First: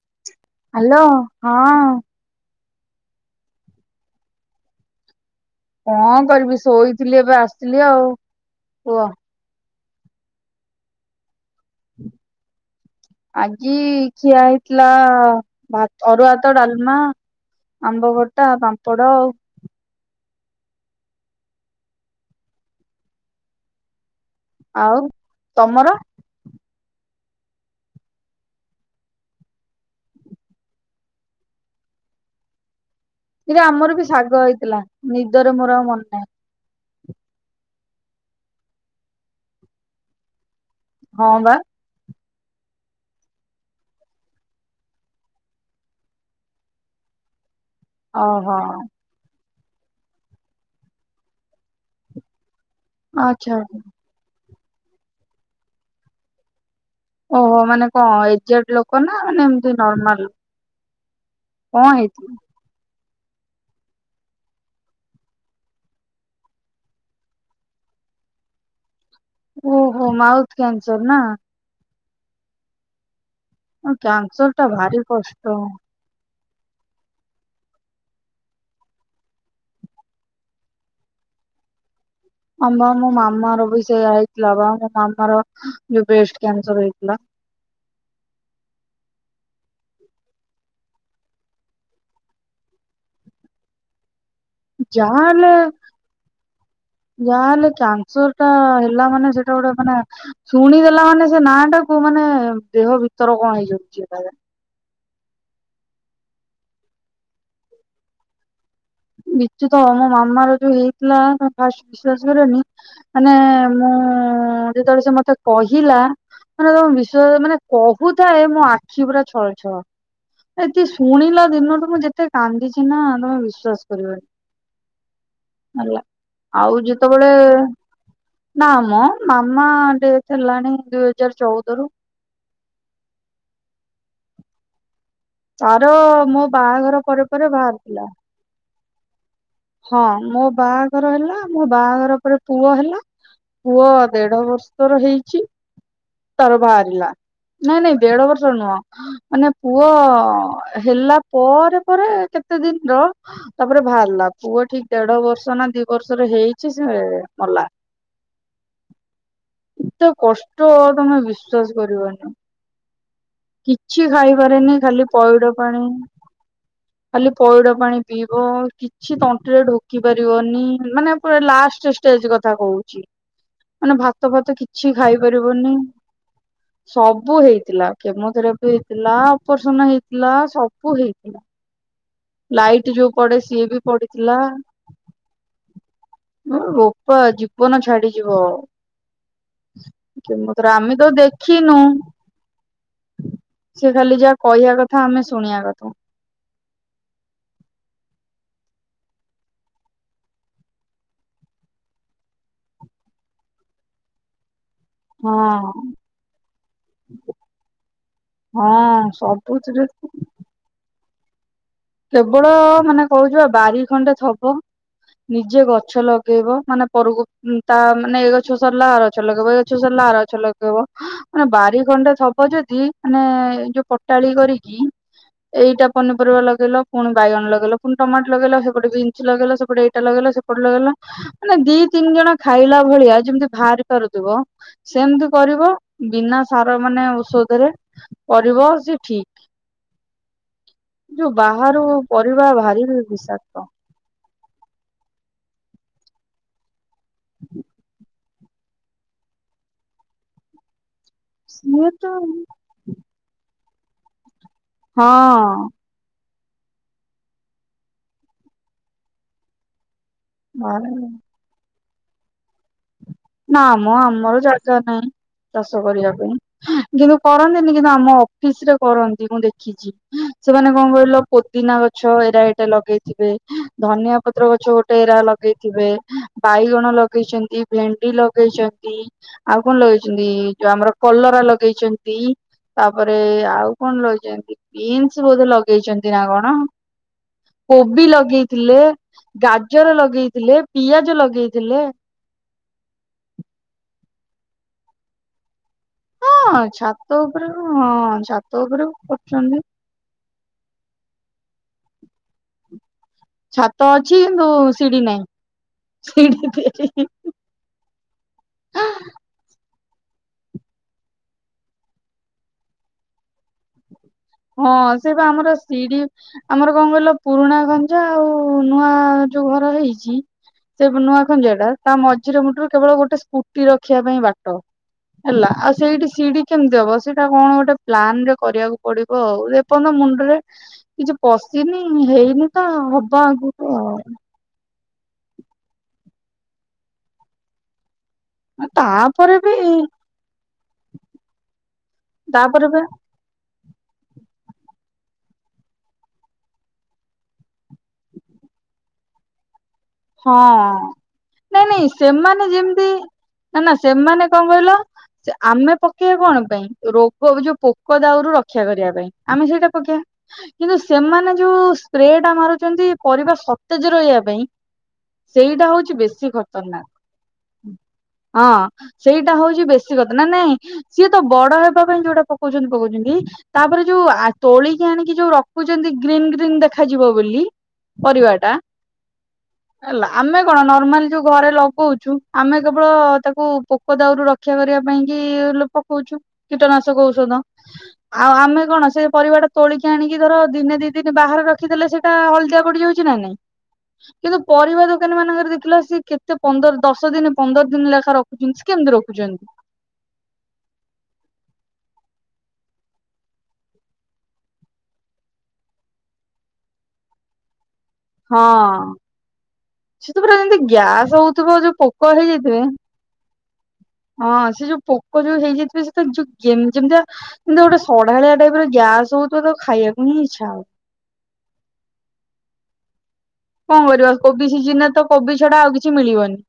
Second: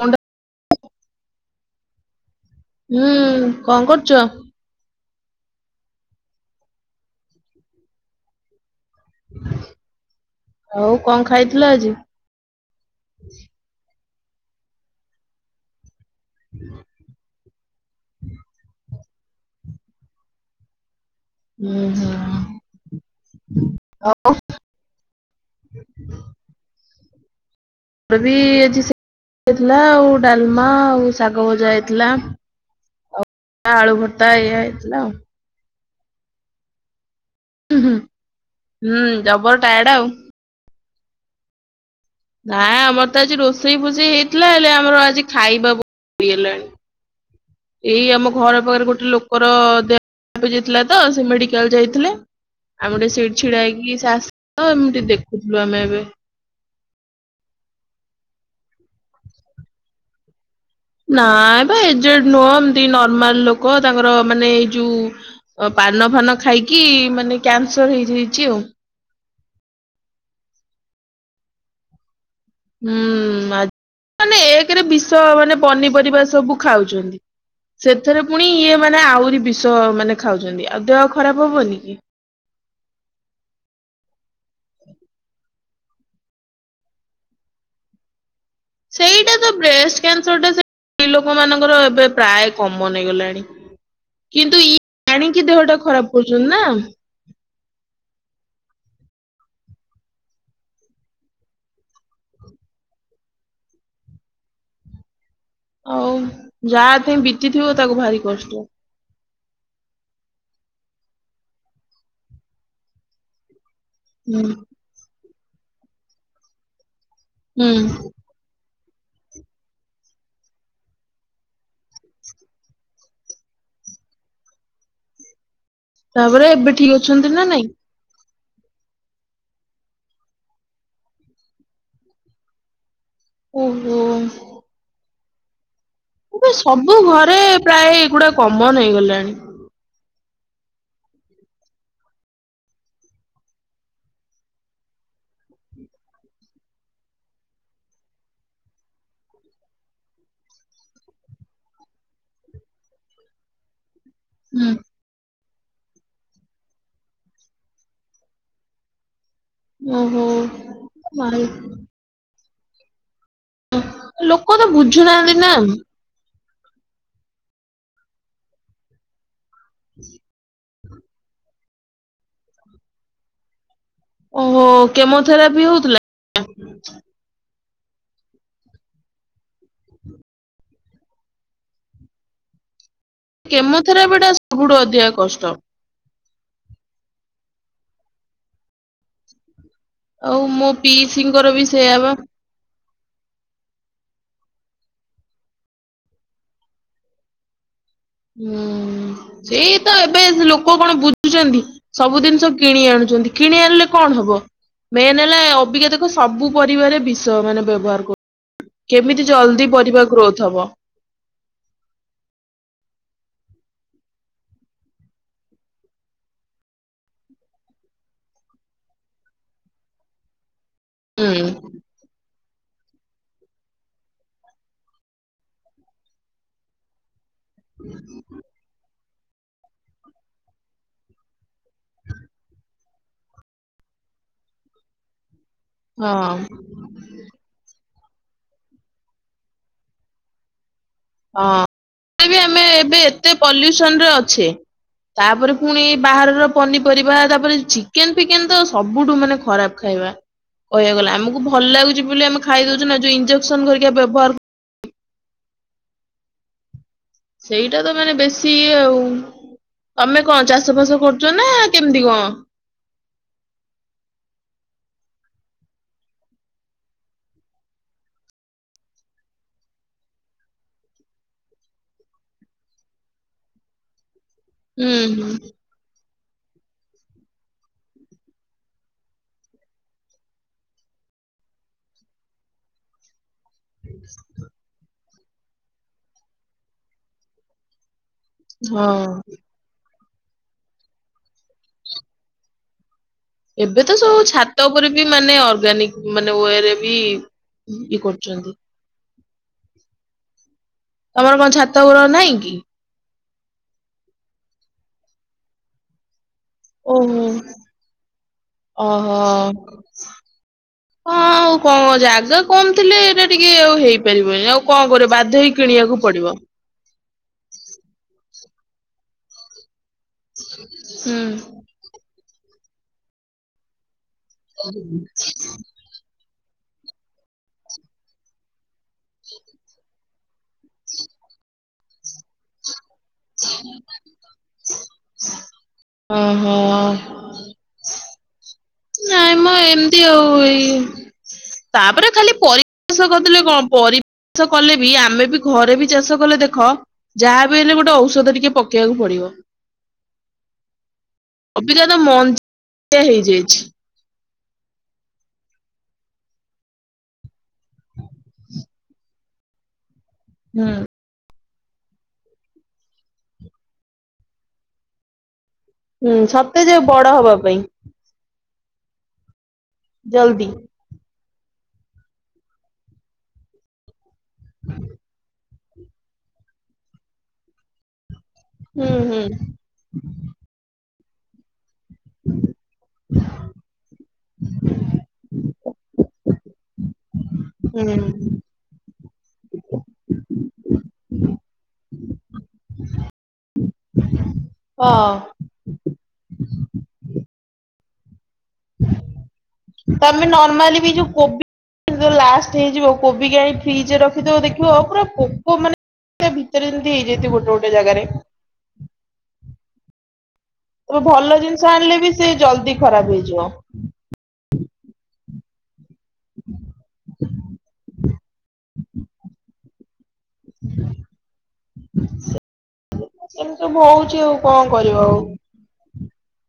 ମୁଣ୍ଡ ହାଲୋ ହଁ। ହୁଁ କଣ କରୁଛ? କଣ କରିବି ଶୋଇଥିଲି ଏବେ ଆସିଲି ଆଉ କୁହ? ଆଉ କଣ ଖାଇଥିଲ ଆଜି? ଆଜି ଖିଆ ହେଇଥିଲା ଭା ଅରୁଆ ଭାତ ଡାଲମା। ଆମ୍ବ ଖଟା ପାମ୍ପଡ଼ ଆଉ। ହୁଁ। ମୋର ଆଉ ତମର? ବି ଆଜି ସେ। ହେଇଥିଲା ଆଉ ଡାଲମା ଆଉ ଶାଗ ଭଜା ହେଇଥିଲା। ଇରେ ଆଳୁ ଆମର ବି ଭର୍ତ୍ତା ଶାଗ ଏଇଆ ହେଇଥିଲା ଆଉ ନିଦରେ ମୋର ଆଉ ମନ ନାହିଁ। ଉଁ ହୁଁ ଜବର ଟାୟଡ ଆଉ। ହଁ ବା। ନାଇଁ ଆମର ତ ଆଜି ରୋଷେଇ ଫୋଷେଇ ହେଇଥିଲା ହେଲେ ଆମର ଆଜି ଖାଇବା ବ ହେଲାଣି। ଏଇ ଆମ ଓହୋ ଘର ପାଖରେ ଗୋଟେ ଲୋକର ଦେହ ଯାଇଥିଲା ତ ସେ ମେଡିକାଲ ଯାଇଥିଲେ। ଆମେ ଟିକେ ସେଇଠି ଆଚ୍ଛା ଛିଡା ହେଇକି ସେ ଆସିଲେ ତ ଆମେ ଟିକେ ଦେଖୁଥିଲୁ ଆମେ ଏବେ। ଓହୋ ମାନେ କଣ ଏଯେଡ ଲୋକ ନା ମାନେ ଏମତି ନର୍ମାଲ ଲୋକ? ନାଁ ବେ ଏ ଜେଡ ନୁହେଁ, ଏମିତି ନିର୍ ନରମାଲ ଲୋକ ତାଙ୍କର ମାନେ ଏଇ ଯୋଉ ପାନ ଫାନ ଖାଇକି ମାନେ କ୍ୟାନସର ହେଇ ହେଇଛି ଆଉ। ଓହୋ ମାଉଥ କ୍ୟାନ୍ସର ନା? ହୁଁ ଆ ମାନେ କ୍ୟାନସର ଟା ଏକରେ ଭାରି ବିଷ ମାନେ କଷ୍ଟ ପନିପରିବା ସବୁ। ଖାଉଛନ୍ତି? ସେଥିରେ ପୁଣି ଇଏ ମାନେ ଆହୁରି ବିଷ ମାନେ ଖାଉଛନ୍ତି ଆଉ ଦେହ ଖରାପ ହବନି କି? ହଁ ବା ମୋ ମାମା ର ବି ସେଇୟା ହେଇଥିଲା ବା ମୋ ମାମା ର। ଯୋଉ ବ୍ରେଷ୍ଟ କ୍ୟାନ୍ସର ହେଇଥିଲା। ଏଇଟା ତ ବ୍ରେଷ୍ଟ କ୍ୟାନସର ଟା ସେ। ସ୍ତ୍ରୀ ଲୋକ ମାନଙ୍କର ଏବେ ପ୍ରାୟ କମନ୍ ହେଇଗଲାଣି। କିନ୍ତୁ ଇଏ ଯାହା ଜାଣିକି ହେଲେ ଦେହଟା ଖରାପ କରୁଛନ୍ତି ନା। ଯା ହେଲେ କାନ୍ସର ଟା ହେ ଲା ମାନେ ସେଟା ଗୋଟେ ମାନେ ଶୁଣିଦେଲା ମାନେ ସେ ନାଁ ଟାକୁ ମାନେ ଦେହ ଭିତର କଣ ହେଇଯାଉଛି? [unintelligible] ଆଉ ଯା ଥେଇ ବିତିଥିବ ତାକୁ ଭାରି କଷ୍ଟ? ବିତୁଥିବ ମୋ ମାମ ର ଯୋଉ ହେଇଥିଲା ପାଷ୍ଟ ବିଶ୍ଵାସ କରିବନି ମାନେ? ମୁଁ ହୁଁ ଯେତେବେଳେ ସେ ମତେ କହିଲା ମାନେ ତମେ ବି ସେ ମାନେ ହୁଁ। କହୁଥାଏ ମୋ ଆ ଖି ପୁରା ଛଳ ଛଳ ବାକି ଶୁଣିଲା ଦିନଠୁ ମୁଁ ଯେତେ କାନ୍ଦିଛି ନା ତମେ ବିଶ୍ଵାସ। କରିବେନି ହେଲା ତାପରେ ଏବେ ଆଉ ଠିକ ଅଛନ୍ତି ଯେତେବେଳେ। ନା ନାଇଁ? ନା ମ ମାମା ଡେଥ୍ ହେଲାଣି ଦୁଇ ହଜାର ଚଉଦ ରୁ। ଓ ହୋ। ତାର ମୋ ଏବେ ସବୁ ବାହାଘର ପରେ ଘରେ ପରେ ପ୍ରାୟ ବାହାରିଥିଲା ଏଗୁଡା କମନ ହେଇଗଲା। ହଁ ମୋ ବାହାଘର ହେଲା ମୋ ବାହାଘର ପରେ ପୁଅ ହେଲା। ପୁଅ ଦେଢ ବର୍ଷର ହେଇଛି ତାର ବାହାରିଲା। ନାଇଁ ନାଇଁ ଦେଢ ବର୍ଷ ନୁହଁ ମାନେ ପୁଅ ହେଲା ପରେ ପରେ କେ ତେ ଦିନ ର ତାପରେ ବାହାରିଲା ପୁଅ ହୁଁ ଠିକ ଦେଢ ବର୍ଷ ସୂଚନା ଦି ବର୍ଷରେ ହେଇଛି ସେ ମଲା। ଏତେ ଓହୋ କଷ୍ଟ ତମେ ମାଲ ବିଶ୍ଵାସ କରିବନି। କିଛି ଲୋକ ତ ଖାଇପାରେନି ଖାଲି ବୁଝୁନାହାନ୍ତି ପଇଡ ନା। ପାଣି ଖାଲି ପଇଡ ପାଣି ପିଇବ କିଛି ତଣ୍ଟିରେ ଢୋକି ପାରିବନି ମାନେ ପୁରା ଲାଷ୍ଟ ଷ୍ଟେଜ କଥା କହୁଛି। ମାନେ ଭାତ ଫାତ ଓହୋ କିଛି କେମୋଥେରାପି ଖାଇପାରିବନି ହଉଥିଲା ସବୁ ହେଇ କେମୋଥେରାପି ହେଇଥିଲା ଅପରସନ ହେଇଥିଲା ସବୁ ହେଇଥିଲା। ଲାଇଟ୍ ଯୋଉ ପଡେ ସିଏ ବି କେମୋଥେରାପି ଟା ପଡିଥିଲା। ସବୁଠୁ ଅଧିକା କଷ୍ଟ। ରୋପା ଜୀବନ ଛାଡିଯିବ। ଆଉ ମୋ କେମୋଥେରା ଆମେ ତ ପିଇସିଙ୍କର ବି ଦେଖିନୁ। ସେଇଆ ବା। ସେ ଖାଲି ଯାହା କହିବା କଥା ଆମେ ଶୁଣିବା କଥା। ହୁଁ ସେଇ ତ ଏବେ ସେ ଲୋକ କଣ ବୁଝୁଛନ୍ତି ସବୁ ଜିନିଷ କିଣି ଆଣୁଛନ୍ କିଣି ଆଣିଲେ କଣ ହବ? ମେନ୍ ହେଲା ହଁ। ଅଭିଜ୍ଞତାକୁ ସବୁ ପରିବାରେ ବିଷ ମାନେ ବ୍ୟବହାର କରୁ ହଁ କେମିତି ଜଲ୍ଦି ସବୁଥିରେ ପରିବା ଗ୍ରୋଥ ହବ? କେବଳ ମାନେ କହୁଛ ବାରି ଖଣ୍ଡେ ଥବ ନିଜେ ଗଛ ଲଗେଇବ ମାନେ ପରକୁ ତା ମାନେ ଏଇ ଗଛ ସରିଲା ଆ ଗଛ ଲଗେଇବ ଏଇ ଗଛ ସରିଲ ରଛ ଲଗେଇବ ମାନେ ହୁଁ ବାରି ଖଣ୍ଡେ ଥବ ଯେ ଦି ମାନେ ଏ ଯୋଉ ପଟାଳି କରିକି ଏଇଟା ପନିପରିବା ଲଗେଇଲ ପୁଣି ବାଇଗଣ ଲଗେଇଲ ପୁଣି ଟମାଟ ଲଗେଇଲ ସେ ଗଟେ ଲଗେଇଲା ସେପଟେ ଏଇଟା ଲଗେଇଲା ସେପଟେ ଲଗେଇଲା ମାନେ ଦି ତିନି ଜଣ ଖାଇଲା ଭଳିଆ ଯେମିତି ବାହାରି ପାରୁ ସେମିତି କରିବ ହଁ ବିନା ସାର ମାନେ ଔଷଧରେ କରିବ ସେ ଠିକ। ଯୋଉ ବାହାରୁ ହଁ ପରିବା ଆମେ ଭାରି ଏବେ ଏତେ ବିଷାକ୍ତ ପଲ୍ୟୁସନ ରେ ଅଛେ ତାପରେ ପୁଣି ବାହାରର ପନିପରିବା ତାପରେ ଚିକେନ ଚିକେନ ତ ସବୁଠୁ ମାନେ ଖରାପ ଖାଇବା କହିବାକୁ ଗଲା। ଆମକୁ ଭଲ ସିଏ ତ ଲାଗୁଛି ବୋଲି ଆମେ ଖାଇ ଦଉଛୁ ନା ଯଉ ଇଞଜେକ୍ସନ ହେରିକ ବ୍ୟବହାର ହଁ। ସେଇଟା ତ ମାନେ ବେଶୀ ଆଉ ତମେ କଣ ଚାଷ ଫାସ କରୁଛ ନା କେମିତି କଣ? ନା ମୁଁ ଆମର ଜାଗା ନାହିଁ। ଚାଷ କରିବା ପାଇଁ, କିନ୍ତୁ କରନ୍ତିନି କିନ୍ତୁ ଆମ ଅଫିସ ରେ କରନ୍ତି ମୁଁ ଦେଖିଛି। ସେମାନେ କଣ କହିଲ ପୋଦିନା ଗଛ ଏରା ଏଇଟା ଲଗେଇଥିବେ ଧନିଆ ପତ୍ର ଗଛ ହୁଁ ଗୋଟେ ଏରା ହୁଁ ଲଗେଇଥିବେ ବାଇଗଣ ଲଗେଇଛନ୍ତି ଭେଣ୍ ଡି ଲଗେଇଛନ୍ତି ଆଉ କଣ ଲଗେଇଛନ୍ତି ଯୋଉ ଆମର କଲରା ଲଗେଇଛନ୍ତି। ତାପରେ ଆଉ କଣ ଲଗେଇଛନ୍ତି ବିନ୍ସ ବୋଧେ ଲଗେଇଛନ୍ତି ନା କଣ କୋବି ଲଗେ ଗେଇଥିଲେ ହଁ ଗାଜର ଲଗେଇଥିଲେ ପିଆଜ ଲଗେଇଥିଲେ। ଏବେ ତ ସବୁ ଛାତ ଉପରେ ବି ମାନେ ଅର୍ଗାନିକ। ମାନେ ହଁ ୱେରେ ବି ଛାତ ଉପରେ ହଁ ଇଏ କରୁଛନ୍ତି ଛାତ ଉପରେ କରୁଛନ୍ତି। ତମର କଣ ଛାତ ଉପର ନାଇଁ କି? ଛାତ ଅଛି କିନ୍ତୁ ସିଡି ନାହିଁ ଶିଢୀ ଓହୋ ଓହୋ। ହଁ ଆଉ କଣ ଜାଗା କମ ଥିଲେ ଏଇଟା ଟିକେ ଆଉ ହେଇ ହେଇ ପାରିବନି ଆଉ କଣ ହଁ ସେ କରିବ ବା ବାଧ୍ୟ ଆମର ହେଇ ସିଡି କିଣିବାକୁ ପଡିବ। ଆମର କଣ କହିଲ ପୁରୁଣା ଖନଯା ଆଉ ନୂଆ ଯୋଉ ଘର ହେଇ ଚି ସେ ହୁଁ। ନୂଆଖଞ୍ଜା ଟା ତା ମଝିରେ ମୁଟୁରେ କେବଳ ଗୋଟେ ସ୍କୁଟି ରଖି ଦେଖିବା ପାଇଁ ବାଟ ହେଲା ଆଉ ସେଇଠି ସିଡି କେମିତି ହବ ସେଇଟା କଣ ଗୋଟେ ପ୍ଲାନ ରେ କରିବାକୁ ପଡିବ। ଉ ଏପର୍ଯ୍ୟ ମୁଣ୍ଡରେ କିଛି ପଶିନି ହେଇନି ତ [unintelligible] ଓ ହୋ। ନାଇଁ ତାପରେ ମ ବି ଏମିତି ଆଉ ଏ ତାପରେ ଖାଲି ତାପରେ ବି ପରିବେଶ କରିଦଲେ କଣ ପରି। ଚାଷ କଲେ ବି ଆମେ ବି ଘରେ ବି ଚାଷ କଲେ ଦେଖ ଯାହାବି ହେଲେ ଗୋଟେ ଔଷଧ ଟିକେ ପକେଇବାକୁ ପଡିବ। ହଁ ନାଇଁ ଅବିକା ନାଇଁ ତ ସେମାନେ ମଞ୍ଜିଆ ଯେମିତି ହେଇଯାଇଛି। ସେମାନେ କଣ କହିଲ ସେ ଆମେ ପକେଇବା କଣ ପାଇଁ ରୋଗ ଯୋଉ ପୋକ ଦାଉରୁ ରକ୍ଷା କରିବା ପାଇଁ ଆମେ ସେଇଟା ପକେଇବା ହୁଁ କିନ୍ତୁ ସେମାନେ ଯୋଉ ସ୍ପ୍ରେ ଟା ମାରୁଛନ୍ତି ପରିବା ସତେଜ ରହିବା ପାଇଁ ସେଇଟା ହଉଛି ହୁଁ ବେଶୀ ସତେଜ ଖତରନାକ। ବଡ ହବା ପାଇଁ ହଁ ସେଇଟା ହଉଛି ବେଶୀ ଖତରନାକ ନା ଜଲଦି। ନାଇଁ ସିଏ ତ ବଡ ହେବା ପାଇଁ ଯୋଉଟା ପକଉଛନ୍ତି ପକଉଛନ୍ତି ତାପରେ ଯୋଉ ତୋଳିକି ଆଣିକି ଯୋଉ ରକ୍ କହୁଛନ୍ତି ଗ୍ରୀନ୍ ଗ୍ରୀନ୍ ଦେଖାଯିବ ବୋଲି ପରିବାରେ ହୁଁ ହୁଁ। ହେଲା ଆମେ କଣ ନର୍ମାଲି ଯୋଉ ଘରେ କହୁଛୁ ଆମେ କେବଳ ତାକୁ ପୋକ ଦାଉରୁ ର ରକ୍ଷା କରିବା ପାଇଁ କି ପକଉଛୁ କୀଟନାଶକ ଔଷଧ ହୁଁ ଆଉ ଆମେ କଣ ସେ [unintelligible] ତୋଳିକି ଆଣିକି ଧର ଦିନେ ଦି ଦିନ ବାହାରେ ରଖିଦେଲେ ସେଇଟା ହଳଦିଆ ପଡ଼ି ଯାଉଛି ନା ନାଇଁ। କିନ୍ତୁ ପରିବା ହଁ। ଦୋକାନୀ ମାନଙ୍କରେ ଦେଖିଲ ସ କେତେ ପନ୍ଦର ଦଶ ଦିନ ପନ୍ଦର ଦିନ ଲେଖା ରଖ୍। ତମେ ନର୍ମାଲି ବି ଯୋଉ କୋବି ଲାସ୍ ଟ୍ ହେଇଯିବ କୋବି ଆଣି ଫ୍ରିଜରେ ରଖିଥିବ ଦେଖିବ ଆଉ ପୁରା ପୋକ ମାନେ ତା ଭିତରେ ଯେମିତି ହେଇଯାଇଥିବେ ଗୋଟେ ଗୋଟେ। ଜାଗାରେ। ତମେ ହଁ। ତା ପରେ ଯେମତି ଗ୍ୟାସ ଭଲ ହଉଥିବ ଜିନିଷ ଯୋଉ ଆଣିଲେ ପୋକ ବି ସେ ହେଇଯାଇଥିବେ ଜଲ୍ଦି ଖରାପ ହେଇଯିବ। ହଁ ସେ ପୋକ ଯୋଉ ହେଇଯାଇଥିବେ ସେ ତ ଯୋଉ ଯେମିତିକା ଗୋଟେ ସଢାଳିଆ ଟାଇପ ର ଗ୍ୟାସ ହଉଥିବ ତାକୁ ଖାଇବାକୁ ହିଁ ଇଚ୍ଛା ହବନି। ଏମିତି କଣ ସବୁ କରିବା ହଉଛି ଆଉ କୋବି କଣ ସିଜିନ୍ ରେ କରିବ ତ ଆଉ କୋବି ଛଡା ଆଉ କିଛି ମିଳିବନି।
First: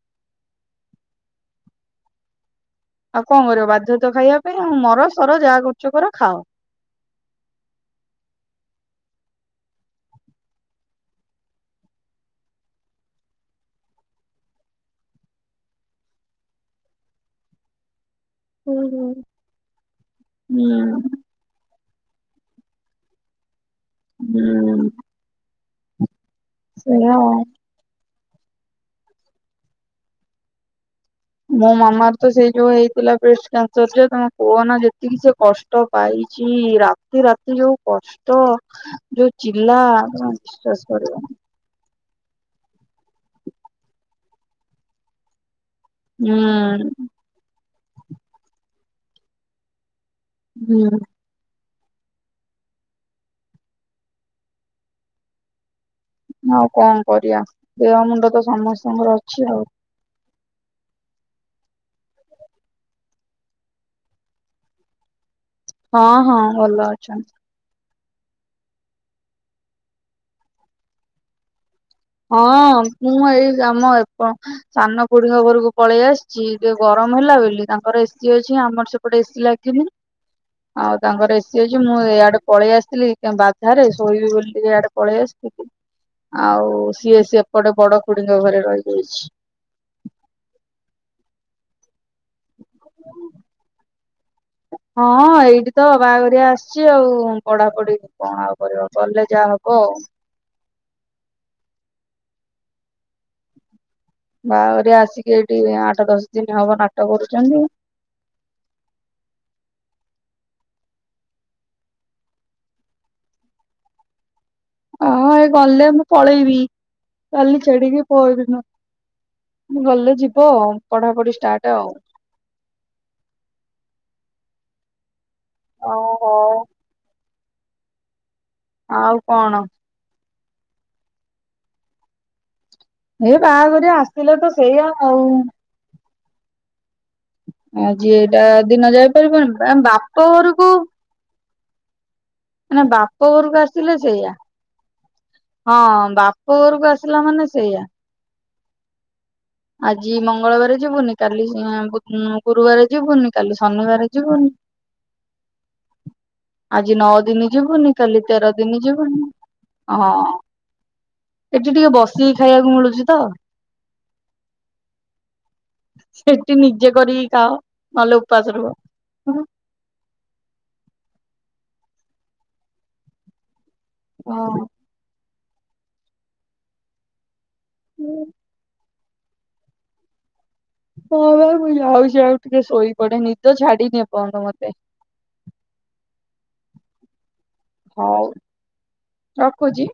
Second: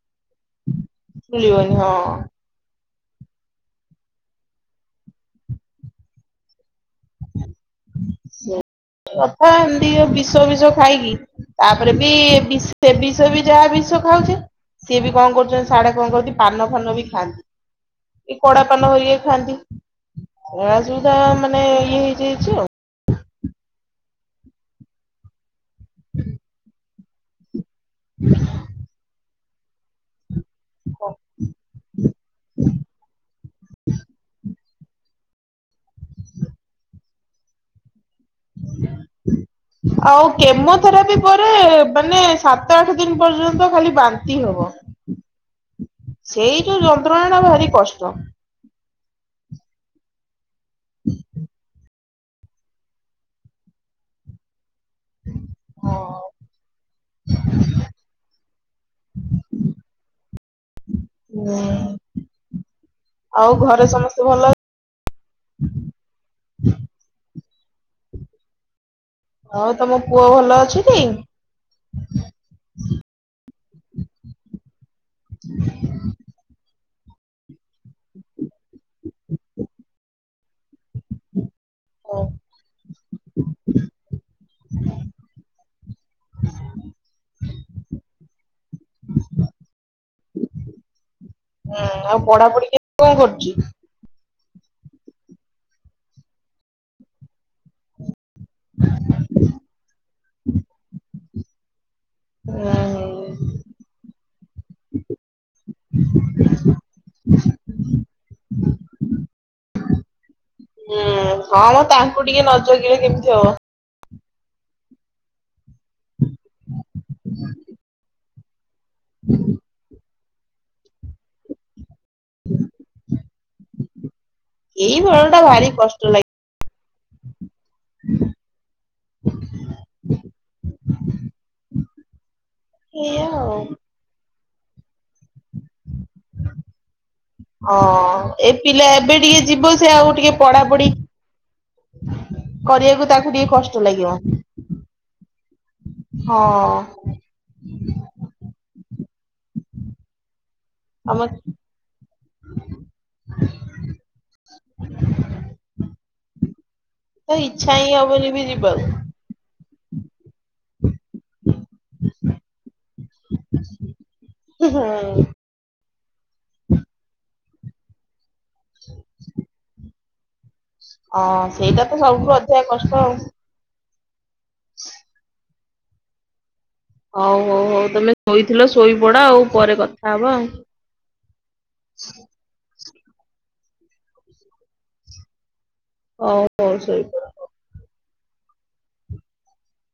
ମିଳିବନି ହଁ। ଆଉ କଣ କରିବ ବାଧ୍ୟତ ଖାଇବା ପାଇଁ ଆଉ ମର ସର ଯାହା କରୁଛ କର ଖାଅ। [unintelligible] କଥା ଏତି ବିଷ ବିଷ ଖାଇକି। ତାପରେ ବି ବିଷ ବି ଯାହା ବିଷ ଖାଉଛେ। ସିଏ ବି କଣ କରୁଛନ୍ତି, ସାଡେ କଣ କରୁଛି ପାନ ଫାନ ବି ଖାଆନ୍ତି। କଡା ପାନ ହୁଁ ହ ଖାଆନ୍ତି ସେ ହୁଁ ଯୋଉଟା ମାନେ। [unintelligible] ହେଇଯାଇଚି ଆଉ। ହୁଁ। ଏୟା ଆଉ। [unintelligible] ମୋ ମାମାର ତ ସେଇ ଯୋଉ ହେଇଥିଲା ବ୍ରେଷ୍ଟ କ୍ୟାନସର ଯେ ତମେ କୁହ ନା ତିକି ସେ କଷ୍ଟ ପାଇଛି ରାତି ରାତି ଯୋଉ କଷ୍ଟ ଯୋଉ ଚିଲ୍ଲା ଆଉ ତମେ ବିଶ୍ୱାସ କେମୋଥେରାପି କରିବନି। ପରେ ମାନେ ସାତ ଆଠ ଦିନ ପର୍ଯ୍ୟନ୍ତ ଖାଲି ବାନ୍ତି ହବ। ହୁଁ ସେଇ ଯୋଉ ଯନ୍ତ୍ରଣା ଟା ଭାରି କଷ୍ଟ। ହୁଁ। [unintelligible] ଆଉ କଣ କରିବା ଦେହ ମୁଣ୍ଡ ତ ସମସ୍ତଙ୍କର ଅଛି ଆଉ। ହୁଁ ଆଉ ଘରେ ସମସ୍ତେ ଭଲ? ହଁ ହଁ ଭଲ ଅଛନ୍ତି। ହଉ ତମ ପୁଅ ଭଲ ଅଛିଟି? ହଁ ମୁଁ ଏଇ ଆମ ସାନ ଖୁଡିିଙ୍କ ଘରକୁ ପଳେଇ ଆସିଛି ଗରମ ହେଲା ବୋଲି ତାଙ୍କର ଏସି ଅଛି ଆମର ସେପଟେ ଏସି ଲାଗିନି। ଆଉ ତାଙ୍କର ଏସିି ଅଛି ମୁଁ ହୁଁ ଏଇଆଡେ ପଳେଇ ଆସିଥିଲି, ବାଧାରେ ଶୋଇବି ବୋଲି ଟିକେ ଆଡେ ପଳେଇ ଆସିଲି। ଆଉ ସିଏ ସେପଟେ ବଡ ଖୁଡିଙ୍କ ଘରେ ରହିଯାଇଛି। ହୁଁ ଆଉ ପଢାପଢି କେମିତି କଣ କରୁଚି? ହଁ ଏଇଠି ତ ବାହାଘରିଆ ଆସିଛି ଆଉ ପଢାପଢି କଣ ଆଉ କରିବା ଗଲେ ଯାହା ହବ ଆଉ। ହୁଁ ହୁଁ। ବାହାଘରିଆ ଆସିକି ଏଇଠି ଆଠ ଦଶ ଦିନ ହବ ନାଟ କରୁଛନ୍ତି। [inaudible] ହଁଁ ମ ତାଙ୍କୁ ଟିକେ ନଜଗିଲେ କେମିତି ହବ। ହଁ ଏଇ ଗଲେ ମୁଁ ପଳେଇବି କାଲି ଛାଡିକି ପରଦିନ ମୁଁ ଗଲେ ଯିବି ହଁ ପଢାପଢି ଷ୍ଟାର୍ଟ ଆଉ। [inaudible] ଏଇ ଘରର ଓ ହୋ। [unintelligible] ଆଉ କଣ? [unintelligible] ଏଇଆ ଏ ଆଉ। ବାହାଘରିଆ ଆସିଥିଲେ ତ ସେଇଆ ଆଉ ହଁ ଆଜି ଏଇଟା ଏ ଦିନ ପିଲା ଏବେ ଟିକେ ଯିବ ଯାଇପାରିବନି ସେ ଆଉ ବାପ ଟିକେ ଘରକୁ ପଢାପଢି ମାନେ କରିବାକୁ ତାକୁ ବାପ ଟିକେ ଘରକୁ କଷ୍ଟ ଆସିଥିଲେ ଲାଗିବ ସେଇୟା। ହଁ ବାପ ଘରକୁ ହଁ ଆସିଲା ମାନେ ସେଇଆ। ଆଜି ମଙ୍ଗ୍ ମଙ୍ଗଳବାର ଯିବୁନି, ତମେ କାଲି ଉଁ ଉଁ ଗୁରୁବାର ଯିବୁନି, କାଲି ଶନିବାର ଯିବୁନି। ଆଜି ନଅ ତ ଦିନ ଇଚ୍ଛା ହିଁ ଯିବୁନି, କାଲି ହବନି ବି ତେର ଦିନ ଯିବାକୁ। ଯିବୁନି। ହଁ ଏଠି ଟିକେ ବସିକି ଖାଇବାକୁ ମିଳୁଛି ତ। ସେଠି ନିଜେ କରିକି ଖାଅ ନହେଲେ ଉପ ଉପାସ୍ ରୁହ। [unintelligible] ହଁ, ସେଇଟା ତ ସବୁଠୁ ଅଧିକା କଷ୍ଟ ଆଉ। ହଁ [unintelligible] ହଉ ହଉ ହଉ ତମେ ହୁଁ ଶୋଇଥିଲ ଶୋଇପଡ ଆଉ ପରେ କଥା ହବା ଆଉ। ହଁ ପା, ମୁଁ ଯାଉଛି ଆଉ ଟିକେ ଶୋଇବି। କଡେ ନିଦ ଛାଡିନି ଏପର୍ଯ୍ୟନ୍ତ ମୋତେ। [inaudible] ହଉ ହଉ ଶୋଇପଡ଼। ହଉ ରଖୁଛି।